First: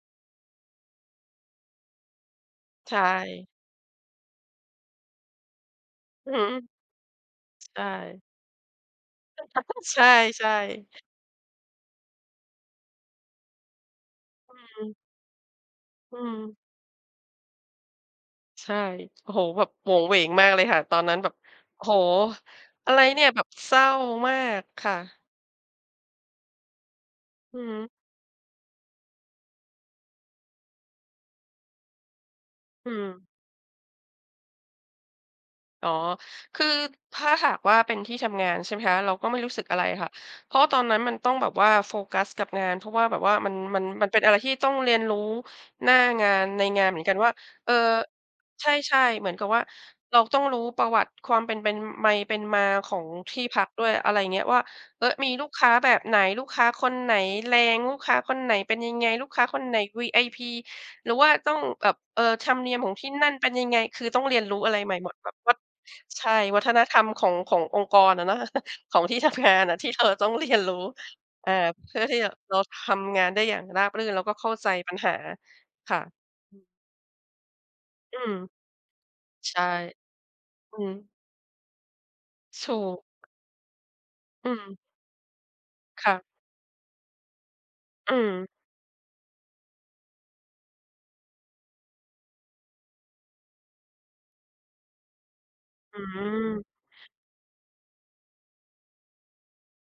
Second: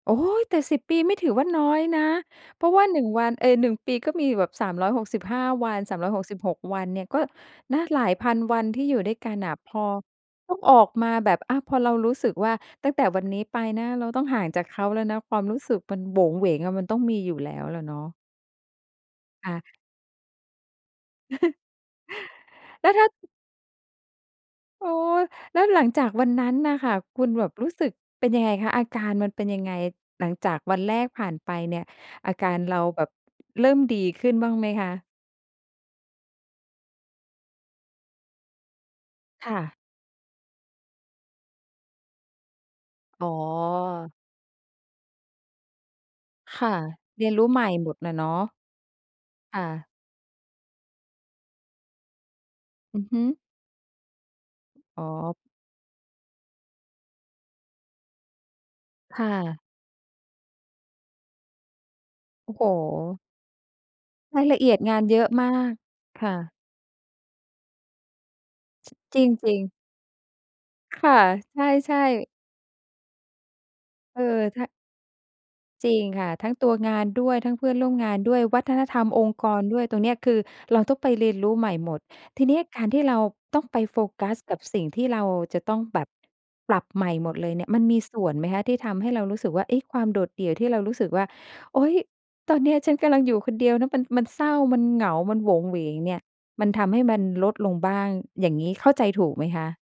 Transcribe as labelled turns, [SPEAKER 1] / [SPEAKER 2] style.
[SPEAKER 1] โอ๊ย แต่ 10 ปีไม่ถือว่าน้อยนะ เพราะว่า
[SPEAKER 2] ใช
[SPEAKER 1] 1 วัน เ
[SPEAKER 2] ่
[SPEAKER 1] อ่อ 1 ปีก็มีแบบ 365 วัน สามร้อยหก
[SPEAKER 2] อื
[SPEAKER 1] ส
[SPEAKER 2] ้อ
[SPEAKER 1] ิบ
[SPEAKER 2] ฮื
[SPEAKER 1] ห
[SPEAKER 2] อ
[SPEAKER 1] ก วันเนี่ยก็
[SPEAKER 2] ใ
[SPEAKER 1] น
[SPEAKER 2] ช
[SPEAKER 1] ะ
[SPEAKER 2] ่
[SPEAKER 1] หลายพันวันที่อยู่ด้วยกันน่ะ พอ
[SPEAKER 2] ใช่
[SPEAKER 1] ต้องออก
[SPEAKER 2] ๆ
[SPEAKER 1] มาแบบ อะ พอเรารู้สึกว่า ตั้งแต่วันนี้ไปนะ เราต้องห่าง
[SPEAKER 2] อื
[SPEAKER 1] จากเขา
[SPEAKER 2] ม
[SPEAKER 1] แล้วนะ ความรู้สึกมันโ
[SPEAKER 2] อ
[SPEAKER 1] ห
[SPEAKER 2] ื
[SPEAKER 1] วงเหว
[SPEAKER 2] ม
[SPEAKER 1] งอะ มันต้องมีอยู่แล้วแหละเนาะ
[SPEAKER 2] ใช่ โอ้โฮ
[SPEAKER 1] ค่
[SPEAKER 2] แบบ
[SPEAKER 1] ะ
[SPEAKER 2] โหวงเหวงมากเลยค่ะ ตอนนั้นแบบ โอ้โฮ
[SPEAKER 1] แล
[SPEAKER 2] อ
[SPEAKER 1] ้
[SPEAKER 2] ะ
[SPEAKER 1] ว
[SPEAKER 2] ไร
[SPEAKER 1] ถ้า
[SPEAKER 2] เนี่ยแบบเศร้ามากค
[SPEAKER 1] โอ้
[SPEAKER 2] ่ะ
[SPEAKER 1] แล้วหลังจากวันนั้นน่ะค่ะ คุณแบบ
[SPEAKER 2] อื
[SPEAKER 1] ร
[SPEAKER 2] อ
[SPEAKER 1] ู้
[SPEAKER 2] ฮึ
[SPEAKER 1] สึกเป็นยังไงคะ? อาการมันเป็นยังไง? หลังจากวันแรกผ่านไปเนี่ย อาการเรา
[SPEAKER 2] อื
[SPEAKER 1] แบบ
[SPEAKER 2] ม
[SPEAKER 1] เริ่มดีขึ้นบ้างไหมคะ?
[SPEAKER 2] อ๋อ คือถ้าหากว่า เป็นที่ทำงานใช่ไหมคะ เราก็ไม่
[SPEAKER 1] ค
[SPEAKER 2] รู้
[SPEAKER 1] ่
[SPEAKER 2] สึก
[SPEAKER 1] ะ
[SPEAKER 2] อะไรอะค่ะ เพราะว่าตอนนั้นมันต้องแบบว่าโฟกัสกับงาน เพราะว่าแบบ
[SPEAKER 1] อ๋
[SPEAKER 2] ว
[SPEAKER 1] อ
[SPEAKER 2] ่ามัน มัน มันเป็นอะไรที่ต้องเรียนรู้หน้างานใ
[SPEAKER 1] ค
[SPEAKER 2] น
[SPEAKER 1] ่ะ
[SPEAKER 2] งานเหมือนกัน
[SPEAKER 1] เร
[SPEAKER 2] ว่
[SPEAKER 1] ีย
[SPEAKER 2] า
[SPEAKER 1] นรู้ใหม
[SPEAKER 2] เ
[SPEAKER 1] ่
[SPEAKER 2] อ่อ
[SPEAKER 1] หมดอะเนาะ
[SPEAKER 2] ใช่ ๆ เหมือนกับ
[SPEAKER 1] ค
[SPEAKER 2] ว่า
[SPEAKER 1] ่ะ
[SPEAKER 2] เราต้องรู้ประวัติความเป็น เป็น ไมเป็นมาขอ
[SPEAKER 1] อือ
[SPEAKER 2] ง
[SPEAKER 1] ฮึ
[SPEAKER 2] ที่พักด้วย อะไรอย่างเงี้ยว่า
[SPEAKER 1] อ
[SPEAKER 2] เ
[SPEAKER 1] ๋
[SPEAKER 2] ออ มี
[SPEAKER 1] อ
[SPEAKER 2] ลูกค้าแบบไหน ลูกค้าคนไหนแรง ลูกค้าคนไหนเป็นยังไง
[SPEAKER 1] ค
[SPEAKER 2] ลู
[SPEAKER 1] ่
[SPEAKER 2] กค้าค
[SPEAKER 1] ะ
[SPEAKER 2] นไหน VIP หรือว่าต้องแบบ เอ่อ ธ
[SPEAKER 1] โ
[SPEAKER 2] ร
[SPEAKER 1] อ้
[SPEAKER 2] รม
[SPEAKER 1] โฮ
[SPEAKER 2] เนียมของที่นั่นเป็นยังไง คือต้องเรี
[SPEAKER 1] ร
[SPEAKER 2] ยน
[SPEAKER 1] าย
[SPEAKER 2] รู
[SPEAKER 1] ล
[SPEAKER 2] ้
[SPEAKER 1] ะเอ
[SPEAKER 2] อะ
[SPEAKER 1] ี
[SPEAKER 2] ไ
[SPEAKER 1] ย
[SPEAKER 2] ร
[SPEAKER 1] ด
[SPEAKER 2] ให
[SPEAKER 1] ง
[SPEAKER 2] ม่
[SPEAKER 1] าน
[SPEAKER 2] หม
[SPEAKER 1] เ
[SPEAKER 2] ด
[SPEAKER 1] ยอ
[SPEAKER 2] แบ
[SPEAKER 1] ะ
[SPEAKER 2] บ
[SPEAKER 1] ม
[SPEAKER 2] วั
[SPEAKER 1] า
[SPEAKER 2] ด
[SPEAKER 1] ก
[SPEAKER 2] ใช
[SPEAKER 1] ค
[SPEAKER 2] ่
[SPEAKER 1] ่ะ
[SPEAKER 2] วัฒนธรรมของ ขององค์กรอะเนาะ ของท
[SPEAKER 1] จ
[SPEAKER 2] ี่
[SPEAKER 1] ร
[SPEAKER 2] ทำงา
[SPEAKER 1] ิ
[SPEAKER 2] น
[SPEAKER 1] ง
[SPEAKER 2] อ
[SPEAKER 1] ๆ
[SPEAKER 2] ะ ที่เธอต้องเรียนรู้
[SPEAKER 1] ค่ะ
[SPEAKER 2] อา
[SPEAKER 1] ใ
[SPEAKER 2] เพ
[SPEAKER 1] ช
[SPEAKER 2] ื
[SPEAKER 1] ่
[SPEAKER 2] ่อที่
[SPEAKER 1] ๆ
[SPEAKER 2] จะ เราทำงานได้อย่างราบรื่น
[SPEAKER 1] เ
[SPEAKER 2] แ
[SPEAKER 1] อ
[SPEAKER 2] ล้วก็เข้า
[SPEAKER 1] อ ท
[SPEAKER 2] ใจปัญหา
[SPEAKER 1] จ
[SPEAKER 2] ค
[SPEAKER 1] ริ
[SPEAKER 2] ่
[SPEAKER 1] งค่ะ ทั้งต
[SPEAKER 2] ะ
[SPEAKER 1] ัวงานด้วย ทั้งเพื่อนร่วมงา
[SPEAKER 2] อื
[SPEAKER 1] น
[SPEAKER 2] ม
[SPEAKER 1] ด้วย วัฒนธรรมองค์ก
[SPEAKER 2] ใช
[SPEAKER 1] ร
[SPEAKER 2] ่
[SPEAKER 1] ด้วย ตรงเนี้ย คือ
[SPEAKER 2] อื
[SPEAKER 1] เราต้องไ
[SPEAKER 2] ม
[SPEAKER 1] ปเรียนรู้ใหม่หมด ทีนี้
[SPEAKER 2] ถ
[SPEAKER 1] ก
[SPEAKER 2] ู
[SPEAKER 1] าร
[SPEAKER 2] ก
[SPEAKER 1] ที่เราต้องไปโฟกัส
[SPEAKER 2] อื
[SPEAKER 1] กับ
[SPEAKER 2] ม
[SPEAKER 1] สิ่งที่เราจะต้องแบ
[SPEAKER 2] ค
[SPEAKER 1] บ
[SPEAKER 2] ่ะ
[SPEAKER 1] ปรับใหม่หมดเลยเนี่ย มันมี
[SPEAKER 2] อื
[SPEAKER 1] ส่วน
[SPEAKER 2] ม
[SPEAKER 1] ไหมคะที่ทำให้เรารู้สึกว่า เอ๊ะ ความโดดเดี่ยวที่เรารู้สึกว่า โอ๊ย ตอนนี้ฉันกำลังอยู่คนเดียวนะ มัน มันเศร้า มันเหงา มันโหวงเหวง
[SPEAKER 2] อื
[SPEAKER 1] เนี่ย
[SPEAKER 2] ม
[SPEAKER 1] มันทำให้มันลดลงบ้าง อย่างงี้เข้าใจถูกไหมคะ?